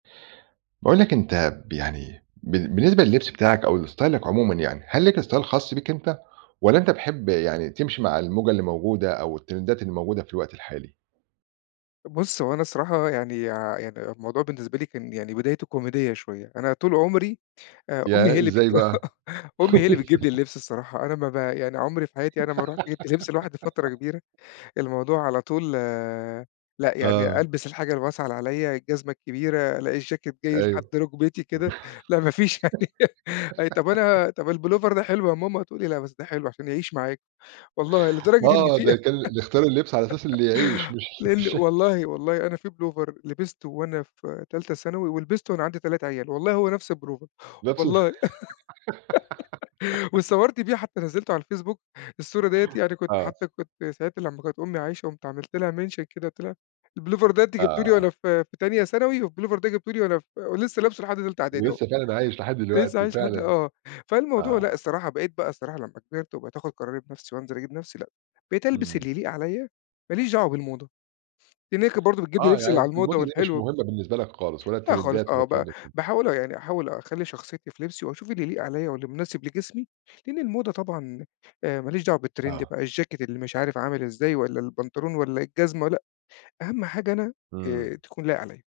باقول لك أنت ب يعني بال بالنسبة لِلّبس بتاعك أو لإستايلك عمومًا يعني، هل ليك style خاص بيك أنت، والّا أنت بتحب يعني تمشِي مع الموجة اللي الموجودة أو التريندات اللي موجودة في الوقت الحالي؟ بُصّ، هو أنا الصراحة يعني، يع يعني أنا الموضوع بالنسبة لي كان يعني بدايته كوميدية شوية، أنا طُول عُمري آآ، أمّي ياه! هي اللي بتج إزاي بقى؟ أمي هي اللي بتجيب لي اللِبس الصراحة، أنا ما ب يعني عُمري في حياتي أنا ما رُحت جِبت لِبس لوحدي فترة كبيرة، الموضوع على طول آآ، لأ يعني آه. ألبِس الحاجة الواسعة اللي عليَّ، الجزمة الكبيرة، لأ الجاكيت جاي لحد أيوه. رُكبتي كده، لأ ما فيش أي طَب أنا طَب البلوفر ده حلو يا ماما، تقول لي: "لأ، بس ده حلو عشان يعيش معاك." والله لدرجة إن آه، ده في كان ال ال اختيار اللبس على أساس اللي يعيش مش لإن بالشكل. والله، والله أنا في بلوفر لبِسته وأنا في تالتة ثانوي ولبِسته وأنا عندي 3 عيال والله، هو نفْس البلوفر نفْس الب والله. واتصوّرت بيه حتى نزّلته على الفيسبوك، الصورة دِيّة يعني كنت آه. حتى كنت ساعتها لمّا كانت أمي عايشة قُمت عملت لها mention كده قُلت لها: "البلوفر ده أنتِ جبتيه ليَّ آه. وأنا في في تانية ثانوي والبلوفر ده جبتيه لي وأنا ف ولسه لابسُه لحد تالتة إعدادي أهو." ولسه فعلًا عايش لحد لسه دلوقتي، عايش لحد فعلًا! آه، فالموضوع لأ، آه. الصراحة بقيت بقى الصراحة لمّا كِبِرت وبقيت آخُد قراري بنفْسي وانزِل أجيب لنفْسي لأ، بقيت ألبِس إمم. اللي يليق عليَّ ما ليش دعوة بالموضة، لإن هي كانت برضه بتجيب لي آه لِبس يعني اللي الم على الموضة الموضة دي مش والحلو مُهمة بالنسبة لك خالص، ولا لأ خالص، التريندات ولا آه الكلام ب ده كلّه. باحاول أهو يعني أحاول أخلّي شخصيتي في لِبسي واشوف اللي يليق عليَّ واللي مناسب لجسمي، لإن الموضة طبعًا آآ ما ليش دعوة بالتريند آه. بقى الجاكيت اللي مش عارف عامل إزاي والّا البنطلون والّا الجزمة، لأ، أهم حاجة أنا إمم. آآ، تكون لايق عليَّ.